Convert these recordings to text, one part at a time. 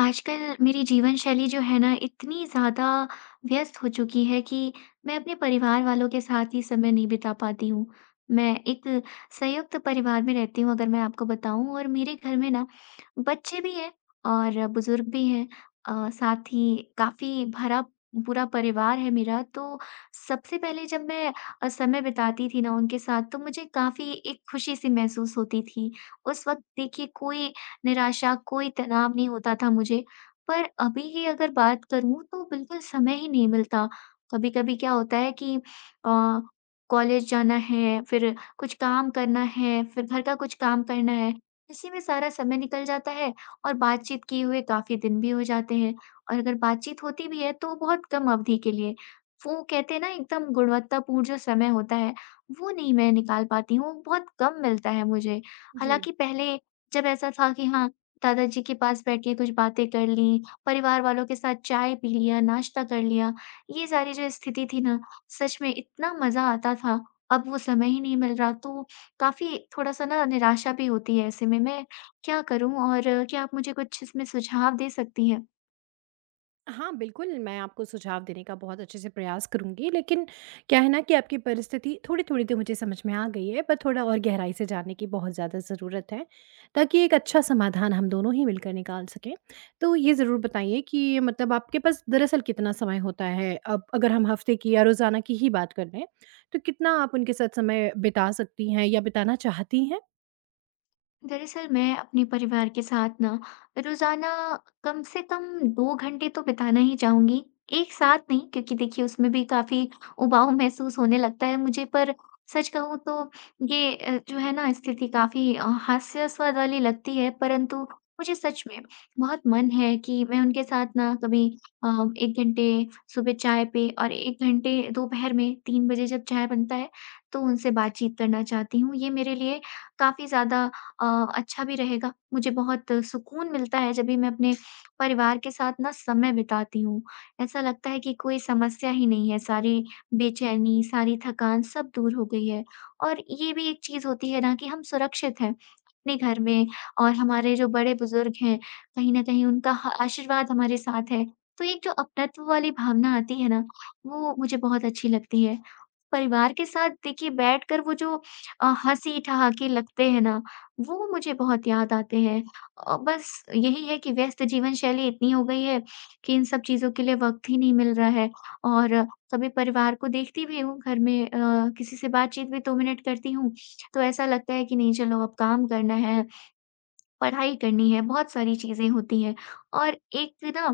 आजकल मेरी जीवन शैली जो है ना इतनी ज़्यादा व्यस्त हो चुकी है कि मैं अपने परिवार वालों के साथ ही समय नहीं बिता पाती हूँ। मैं एक संयुक्त परिवार में रहती हूँ अगर मैं आपको बताऊँ, और मेरे घर में ना बच्चे भी हैं और बुज़ुर्ग भी हैं। साथ ही काफ़ी भरा पूरा परिवार है मेरा, तो सबसे पहले जब मैं समय बिताती थी ना उनके साथ, तो मुझे काफ़ी एक खुशी-सी महसूस होती थी। उस वक़्त देखिए कोई निराशा, कोई तनाव नहीं होता था मुझे। पर अभी की अगर बात करूँ तो बिल्कुल समय ही नहीं मिलता। कभी-कभी क्या होता है कि कॉलेज जाना है, फिर कुछ काम करना है, फिर घर का कुछ काम करना है। इसी में सारा समय निकल जाता है, और बातचीत किए हुए काफ़ी दिन भी हो जाते हैं, और अगर बातचीत होती भी है तो बहुत कम अवधि के लिए। वो कहते हैं ना एकदम गुणवत्तापूर्ण जो समय होता है, वो नहीं मैं निकाल पाती हूँ, बहुत कम मिलता है मुझे। जी। हालाँकि पहले जब ऐसा था कि हाँ, दादाजी के पास बैठ के कुछ बातें कर लीं, परिवार वालों के साथ चाय पी लिया, नाश्ता कर लिया, ये सारी जो स्थिति थी ना, सच में इतना मज़ा आता था। अब वो समय ही नहीं मिल रहा, तो काफ़ी थोड़ा-सा ना निराशा भी होती है ऐसे में। मैं क्या करूँ, और क्या आप मुझे कुछ इसमें सुझाव दे सकती हैं? हाँ, बिल्कुल, मैं आपको सुझाव देने का बहुत अच्छे से प्रयास करूँगी, लेकिन क्या है ना कि आपकी परिस्थिति थोड़ी-थोड़ी तो मुझे समझ में आ गई है, पर थोड़ा और गहराई से जानने की बहुत ज़्यादा ज़रूरत है, ताकि एक अच्छा समाधान हम दोनों ही मिलकर निकाल सकें। तो ये ज़रूर बताइए कि मतलब आपके पास दरअसल कितना समय होता है? अब अगर हम हफ़्ते की या रोज़ाना की ही बात कर लें, तो कितना आप उनके साथ समय बिता सकती हैं या बिताना चाहती हैं? दरअसल मैं अपने परिवार के साथ ना रोजाना कम से कम 2 घंटे तो बिताना ही चाहूंगी, एक साथ नहीं, क्योंकि देखिए उसमें भी काफी उबाऊ महसूस होने लगता है मुझे। पर सच कहूँ तो ये जो है ना स्थिति काफी हास्यास्पद वाली लगती है, परंतु मुझे सच में बहुत मन है कि मैं उनके साथ ना कभी अ, 1 घंटे सुबह चाय पे, और 1 घंटे दोपहर में 3 बजे जब चाय बनता है, तो उनसे बातचीत करना चाहती हूँ। ये मेरे लिए काफी ज्यादा अ, अच्छा भी रहेगा। मुझे बहुत सुकून मिलता है जब भी मैं अपने परिवार के साथ ना समय बिताती हूँ। ऐसा लगता है कि कोई समस्या ही नहीं है, सारी बेचैनी, सारी थकान सब दूर हो गई है। और ये भी एक चीज़ होती है ना कि हम सुरक्षित हैं अपने घर में, और हमारे जो बड़े-बुज़ुर्ग हैं, कहीं न कहीं उनका ह आशीर्वाद हमारे साथ है। तो एक जो अपनत्व वाली भावना आती है ना, वो मुझे बहुत अच्छी लगती है। परिवार के साथ देखिए बैठकर वो जो हँसी-ठहाके लगते हैं ना, वो मुझे बहुत याद आते हैं। बस यही है कि व्यस्त जीवन शैली इतनी हो गई है कि इन सब चीज़ों के लिए वक़्त ही नहीं मिल रहा है, और कभी परिवार को देखती भी हूँ, घर में किसी से बातचीत भी 2 मिनट करती हूँ, तो ऐसा लगता है कि नहीं, चलो अब काम करना है, पढ़ाई करनी है, बहुत सारी चीज़ें होती हैं। और एक ना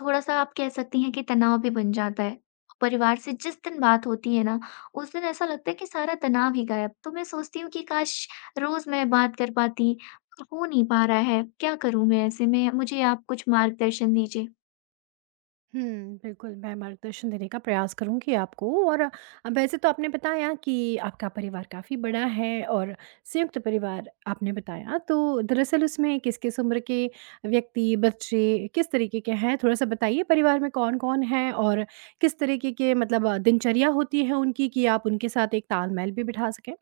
थोड़ा-सा आप कह सकती हैं कि तनाव भी बन जाता है। परिवार से जिस दिन बात होती है ना, उस दिन ऐसा लगता है कि सारा तनाव ही गायब। तो मैं सोचती हूँ कि काश रोज़ मैं बात कर पाती, पर हो नहीं पा रहा है, क्या करूँ मैं ऐसे में? मुझे आप कुछ मार्गदर्शन दीजिए। हुँ, बिल्कुल, मैं मार्गदर्शन देने का प्रयास करूँगी आपको और वैसे तो आपने बताया कि आपका परिवार काफ़ी बड़ा है और संयुक्त परिवार आपने बताया, तो दरअसल उसमें किस-किस उम्र के व्यक्ति, बच्चे किस तरीके के हैं? थोड़ा-सा बताइए परिवार में कौन-कौन है और किस तरीके के मतलब दिनचर्या होती है उनकी कि आप उनके साथ एक तालमेल भी बिठा सकें?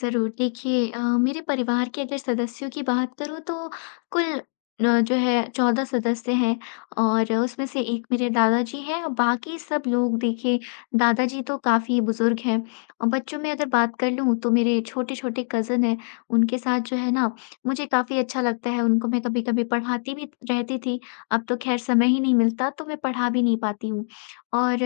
ज़रूर। देखिए मेरे परिवार के अगर सदस्यों की बात करूँ तो कुल जो है 14 सदस्य हैं, और उसमें से एक मेरे दादाजी हैं और बाकी सब लोग देखिए, दादाजी तो काफ़ी बुज़ुर्ग हैं। और बच्चों में अगर बात कर लूँ तो मेरे छोटे-छोटे कज़िन हैं, उनके साथ जो है ना मुझे काफ़ी अच्छा लगता है, उनको मैं कभी-कभी पढ़ाती भी रहती थी। अब तो ख़ैर समय ही नहीं मिलता, तो मैं पढ़ा भी नहीं पाती हूँ। और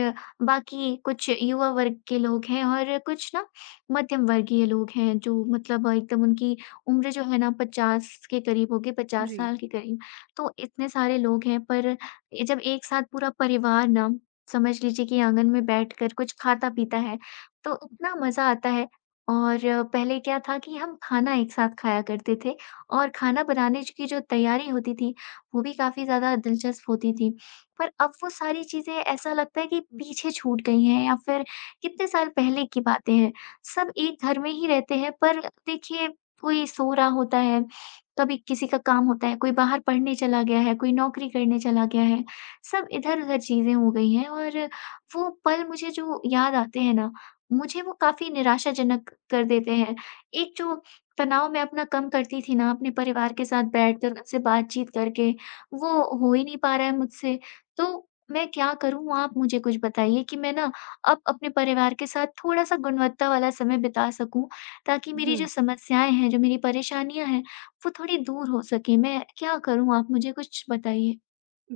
बाकी कुछ युवा वर्ग के लोग हैं, और कुछ ना मध्यम वर्गीय लोग हैं, जो मतलब एकदम उनकी उम्र जो है ना 50 के करीब होगी, 50 जी। साल के करीब। तो इतने सारे लोग हैं, पर ए जब एक साथ पूरा परिवार ना समझ लीजिए कि आँगन में बैठकर कुछ खाता-पीता है, तो इतना मज़ा आता है। और पहले क्या था कि हम खाना एक साथ खाया करते थे, और खाना बनाने ज की जो तैयारी होती थी, वो भी काफ़ी ज़्यादा दिलचस्प होती थी। पर अब वो सारी चीज़ें ऐसा लगता है कि पीछे छूट गई हैं, या फिर कितने साल पहले की बातें हैं। सब एक घर में ही रहते हैं, पर देखिए कोई सो रहा होता है, कभी किसी का काम होता है, कोई बाहर पढ़ने चला गया है, कोई नौकरी करने चला गया है, सब इधर-उधर चीज़ें हो गई हैं, और वो पल मुझे जो याद आते हैं ना, मुझे वो काफ़ी निराशाजनक कर देते हैं। एक जो तनाव मैं अपना कम करती थी ना अपने परिवार के साथ बैठकर उनसे बातचीत करके, वो हो ही नहीं पा रहा है मुझसे। तो मैं क्या करूँ? आप मुझे कुछ बताइए कि मैं ना अब अपने परिवार के साथ थोड़ा-सा गुणवत्ता वाला समय बिता सकूँ, ताकि मेरी जो समस्याएँ हैं, जो मेरी परेशानियाँ हैं, वो थोड़ी दूर हो सकें। मैं क्या करूँ, आप मुझे कुछ बताइए?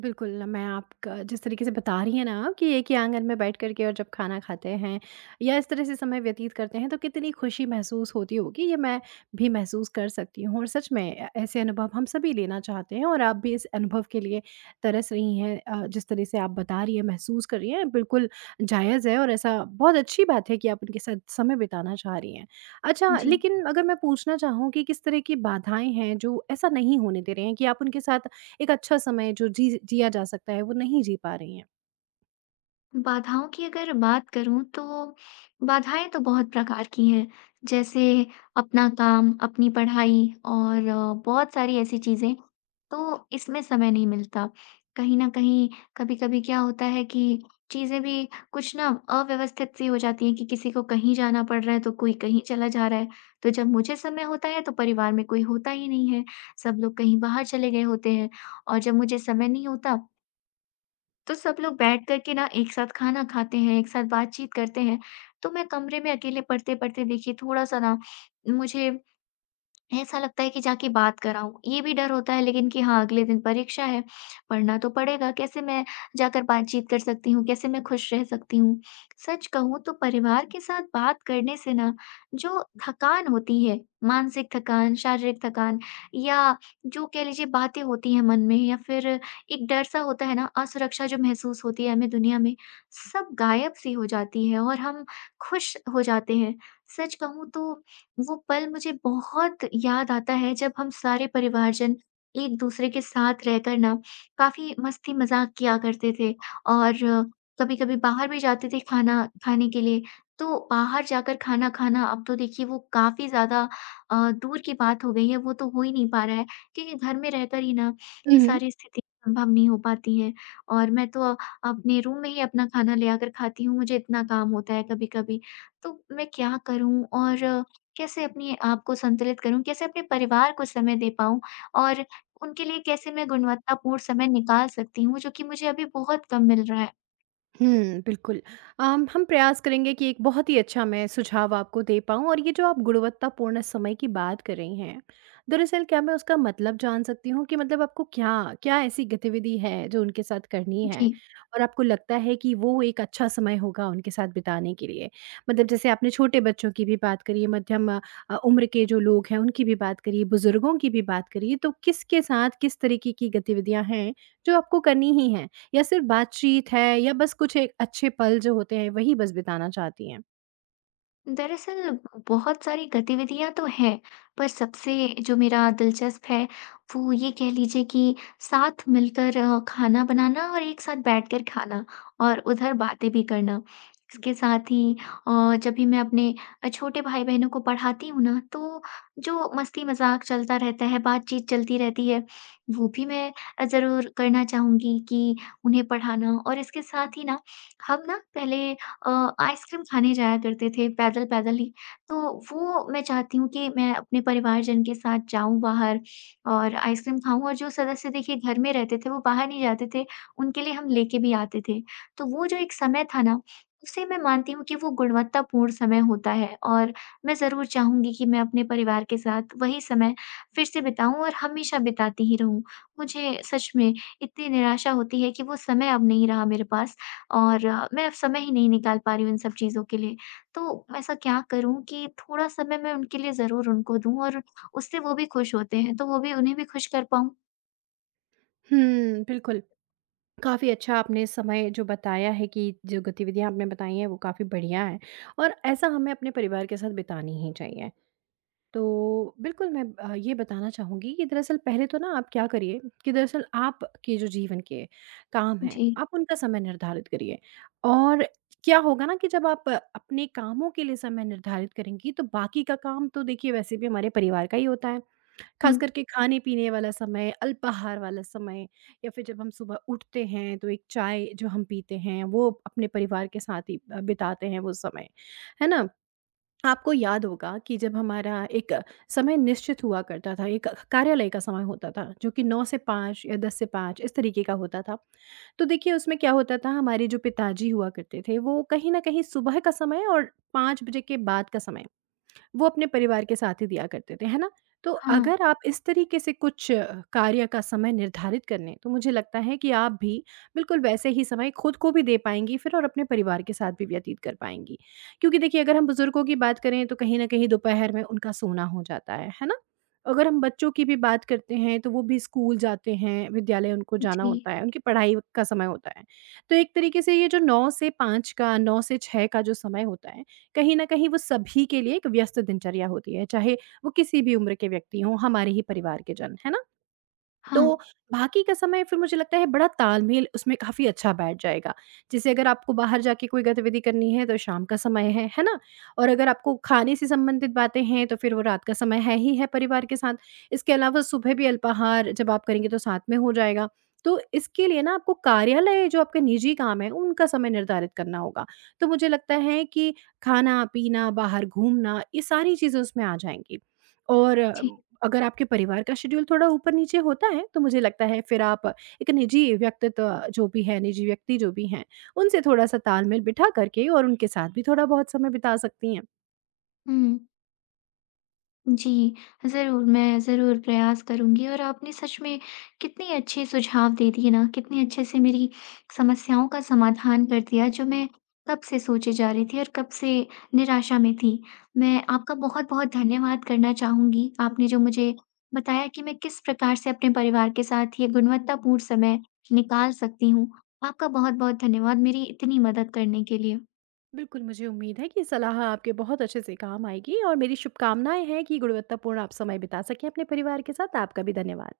बिल्कुल, मैं आपका जिस तरीके से बता रही हैं ना आप कि एक ही आँगन में बैठ कर के और जब खाना खाते हैं या इस तरह से समय व्यतीत करते हैं, तो कितनी खुशी महसूस होती होगी, ये मैं भी महसूस कर सकती हूँ। और सच में ए ऐसे अनुभव हम सभी लेना चाहते हैं और आप भी इस अनुभव के लिए तरस रही हैं। जिस तरह से आप बता रही हैं, महसूस कर रही हैं, बिल्कुल जायज़ है और ऐसा बहुत अच्छी बात है कि आप उनके साथ समय बिताना चाह रही हैं। अच्छा, जी। लेकिन अगर मैं पूछना चाहूँ कि किस तरह की बाधाएँ हैं, जो ऐसा नहीं होने दे रहे हैं कि आप उनके साथ एक अच्छा समय जो जी जिया जा सकता है, वो नहीं जी पा रही हैं। बाधाओं की अगर बात करूँ, तो बाधाएँ तो बहुत प्रकार की हैं। जैसे अपना काम, अपनी पढ़ाई और बहुत सारी ऐसी चीज़ें, तो इसमें समय नहीं मिलता। कहीं न कहीं कभी-कभी क्या होता है कि चीज़ें भी कुछ ना अव्यवस्थित सी हो जाती हैं, कि किसी को कहीं जाना पड़ रहा है तो कोई कहीं चला जा रहा है। तो जब मुझे समय होता है तो परिवार में कोई होता ही नहीं है, सब लोग कहीं बाहर चले गए होते हैं, और जब मुझे समय नहीं होता, तो सब लोग बैठ कर के ना एक साथ खाना खाते हैं, एक साथ बातचीत करते हैं। तो मैं कमरे में अकेले पढ़ते-पढ़ते देखिए थोड़ा-सा ना मुझे ऐसा लगता है कि जाके बात कराऊँ, ये भी डर होता है, लेकिन कि हाँ, अगले दिन परीक्षा है, पढ़ना तो पड़ेगा, कैसे मैं जाकर बातचीत कर सकती हूँ, कैसे मैं खुश रह सकती हूँ? सच कहूँ तो परिवार के साथ बात करने से ना, जो थकान होती है, मानसिक थकान, शारीरिक थकान, या जो कह लीजिए बातें होती हैं मन में, या फिर एक डर-सा होता है ना, असुरक्षा जो महसूस होती है हमें दुनिया में, सब गायब-सी हो जाती है, और हम खुश हो जाते हैं। सच कहूँ तो वो पल मुझे बहुत याद आता है जब हम सारे परिवारजन एक दूसरे के साथ रहकर ना काफ़ी मस्ती मज़ाक किया करते थे, और कभी-कभी बाहर भी जाते थे खाना खाने के लिए, तो बाहर जाकर खाना खाना अब तो देखिए वो काफ़ी ज़्यादा दूर की बात हो गई है, वो तो हो ही नहीं पा रहा है, क्योंकि घर में रहकर ही ना ये हुँ, हुँ। सारी स्थिति संभव नहीं हो पाती है, और मैं तो अपने रूम में ही अपना खाना ले आकर खाती हूँ, मुझे इतना काम होता है कभी-कभी। तो मैं क्या करूँ, और कैसे अपने आप को संतुलित करूँ? कैसे अपने परिवार को समय दे पाऊँ? और उनके लिए कैसे मैं गुणवत्तापूर्ण समय निकाल सकती हूँ, जो कि मुझे अभी बहुत कम मिल रहा है? हुँ, बिल्कुल। हम प्रयास करेंगे कि एक बहुत ही अच्छा मैं सुझाव आपको दे पाऊँ और ये जो आप गुणवत्तापूर्ण समय की बात कर रही हैं, दरअसल क्या मैं उसका मतलब जान सकती हूँ कि मतलब आपको क्या क्या ऐसी गतिविधि है जो उनके साथ करनी है जी। और आपको लगता है कि वो एक अच्छा समय होगा उनके साथ बिताने के लिए? मतलब जैसे आपने छोटे बच्चों की भी बात करी है, मध्यम उम्र के जो लोग हैं उनकी भी बात करी है, बुज़ुर्गों की भी बात करी है, तो किसके साथ किस तरीके की गतिविधियाँ हैं जो आपको करनी ही हैं? या सिर्फ बातचीत है या बस कुछ एक अच्छे पल जो होते हैं वही बस बिताना चाहती हैं? दरअसल बहुत सारी गतिविधियां तो हैं, पर सबसे जो मेरा दिलचस्प है वो ये कह लीजिए कि साथ मिलकर खाना बनाना और एक साथ बैठकर खाना, और उधर बातें भी करना। इसके साथ ही जब भी मैं अपने छोटे भाई बहनों को पढ़ाती हूँ ना, तो जो मस्ती मजाक चलता रहता है, बातचीत चलती रहती है, वो भी मैं जरूर करना चाहूंगी, कि उन्हें पढ़ाना। और इसके साथ ही ना हम ना पहले अ, आइसक्रीम खाने जाया करते थे पैदल-पैदल ही। तो वो मैं चाहती हूँ कि मैं अपने परिवारजन के साथ जाऊँ बाहर और आइसक्रीम खाऊँ, और जो सदस्य देखिए घर में रहते थे, वो बाहर नहीं जाते थे, उनके लिए हम लेके भी आते थे। तो वो जो एक समय था ना, उसे मैं मानती हूँ कि वो गुणवत्तापूर्ण समय होता है, और मैं ज़रूर चाहूँगी कि मैं अपने परिवार के साथ वही समय फिर से बिताऊँ, और हमेशा बिताती ही रहूँ। मुझे सच में इतनी निराशा होती है कि वो समय अब नहीं रहा मेरे पास। और मैं अब समय ही नहीं निकाल पा रही हूँ इन सब चीज़ों के लिए। तो ऐसा क्या करूँ कि थोड़ा समय मैं उनके लिए ज़रूर उनको दूँ, और उससे वो भी खुश होते हैं, तो वो भी, उन्हें भी खुश कर पाऊँ? हुँ, बिल्कुल। काफ़ी अच्छा आपने समय जो बताया है कि जो गतिविधियाँ आपने बताई हैं वो काफ़ी बढ़िया हैं और ऐसा हमें अपने परिवार के साथ बितानी ही चाहिए। तो बिल्कुल मैं ये बताना चाहूँगी कि दरअसल पहले तो ना आप क्या करिए कि दरअसल आपके जो जीवन के काम हैं, जी। आप उनका समय निर्धारित करिए। और क्या होगा ना कि जब आप अपने कामों के लिए समय निर्धारित करेंगी, तो बाकी का काम तो देखिए वैसे भी हमारे परिवार का ही होता है। हुँ। ख़ास करके खाने-पीने वाला समय, अल्पाहार वाला समय या फिर जब हम सुबह उठते हैं तो एक चाय जो हम पीते हैं, वो अपने परिवार के साथ ही बिताते हैं वो समय। है ना? आपको याद होगा कि जब हमारा एक समय निश्चित हुआ करता था, एक कार्यालय का समय होता था, जो कि 9 से 5 या 10 से 5 इस तरीके का होता था। तो देखिए उसमें क्या होता था हमारे जो पिताजी हुआ करते थे, वो कहीं न कहीं सुबह का समय और 5 बजे के बाद का समय वो अपने परिवार के साथ ही दिया करते थे, है ना? तो हाँ। अगर आप इस तरीके से कुछ कार्य का समय निर्धारित कर लें, तो मुझे लगता है कि आप भी बिल्कुल वैसे ही समय खुद को भी दे पाएँगी फिर और अपने परिवार के साथ भी व्यतीत कर पाएँगी। क्योंकि देखिए अगर हम बुज़ुर्गों की बात करें तो कहीं न कहीं दोपहर में उनका सोना हो जाता है ना? अगर हम बच्चों की भी बात करते हैं तो वो भी स्कूल जाते हैं, विद्यालय उनको जाना जी। होता है, उनकी पढ़ाई का समय होता है। तो एक तरीके से ये जो 9 से 5 का, 9 से 6 का जो समय होता है कहीं न कहीं वो सभी के लिए एक व्यस्त दिनचर्या होती है, चाहे वो किसी भी उम्र के व्यक्ति हों, हमारे ही परिवार के जन, है ना? तो हाँ। बाकी का समय फिर मुझे लगता है बड़ा तालमेल उसमें काफ़ी अच्छा बैठ जाएगा। जैसे अगर आपको बाहर जाके कोई गतिविधि करनी है तो शाम का समय है ना? और अगर आपको खाने से संबंधित बातें हैं तो फिर वो रात का समय है ही है परिवार के साथ। इसके अलावा सुबह भी अल्पाहार जब आप करेंगे तो साथ में हो जाएगा। तो इसके लिए ना आपको कार्यालय जो आपके निजी काम हैं उनका समय निर्धारित करना होगा। तो मुझे लगता है कि खाना-पीना, बाहर घूमना ये सारी चीज़ें उसमें आ जाएँगी। और जी। अगर आपके परिवार का शेड्यूल थोड़ा ऊपर-नीचे होता है, तो मुझे लगता है फिर आप एक निजी व्यक्तित्व जो भी है, निजी व्यक्ति जो भी हैं, उनसे थोड़ा-सा तालमेल बिठा करके और उनके साथ भी थोड़ा बहुत समय बिता सकती हैं। हुँ। जी, ज़रूर, मैं ज़रूर प्रयास करूँगी। और आपने सच में कितने अच्छे सुझाव दे दिए ना, कितने अच्छे से मेरी समस्याओं का समाधान कर दिया, जो मैं कब से सोचे जा रही थी और कब से निराशा में थी। मैं आपका बहुत-बहुत धन्यवाद करना चाहूँगी, आपने जो मुझे बताया कि मैं किस प्रकार से अपने परिवार के साथ ये गुणवत्तापूर्ण समय निकाल सकती हूँ। आपका बहुत-बहुत धन्यवाद मेरी इतनी मदद करने के लिए। बिल्कुल, मुझे उम्मीद है कि ये सलाह आपके बहुत अच्छे से काम आएगी और मेरी शुभकामनाएँ हैं कि गुणवत्तापूर्ण आप समय बिता सकें अपने परिवार के साथ। आपका भी धन्यवाद।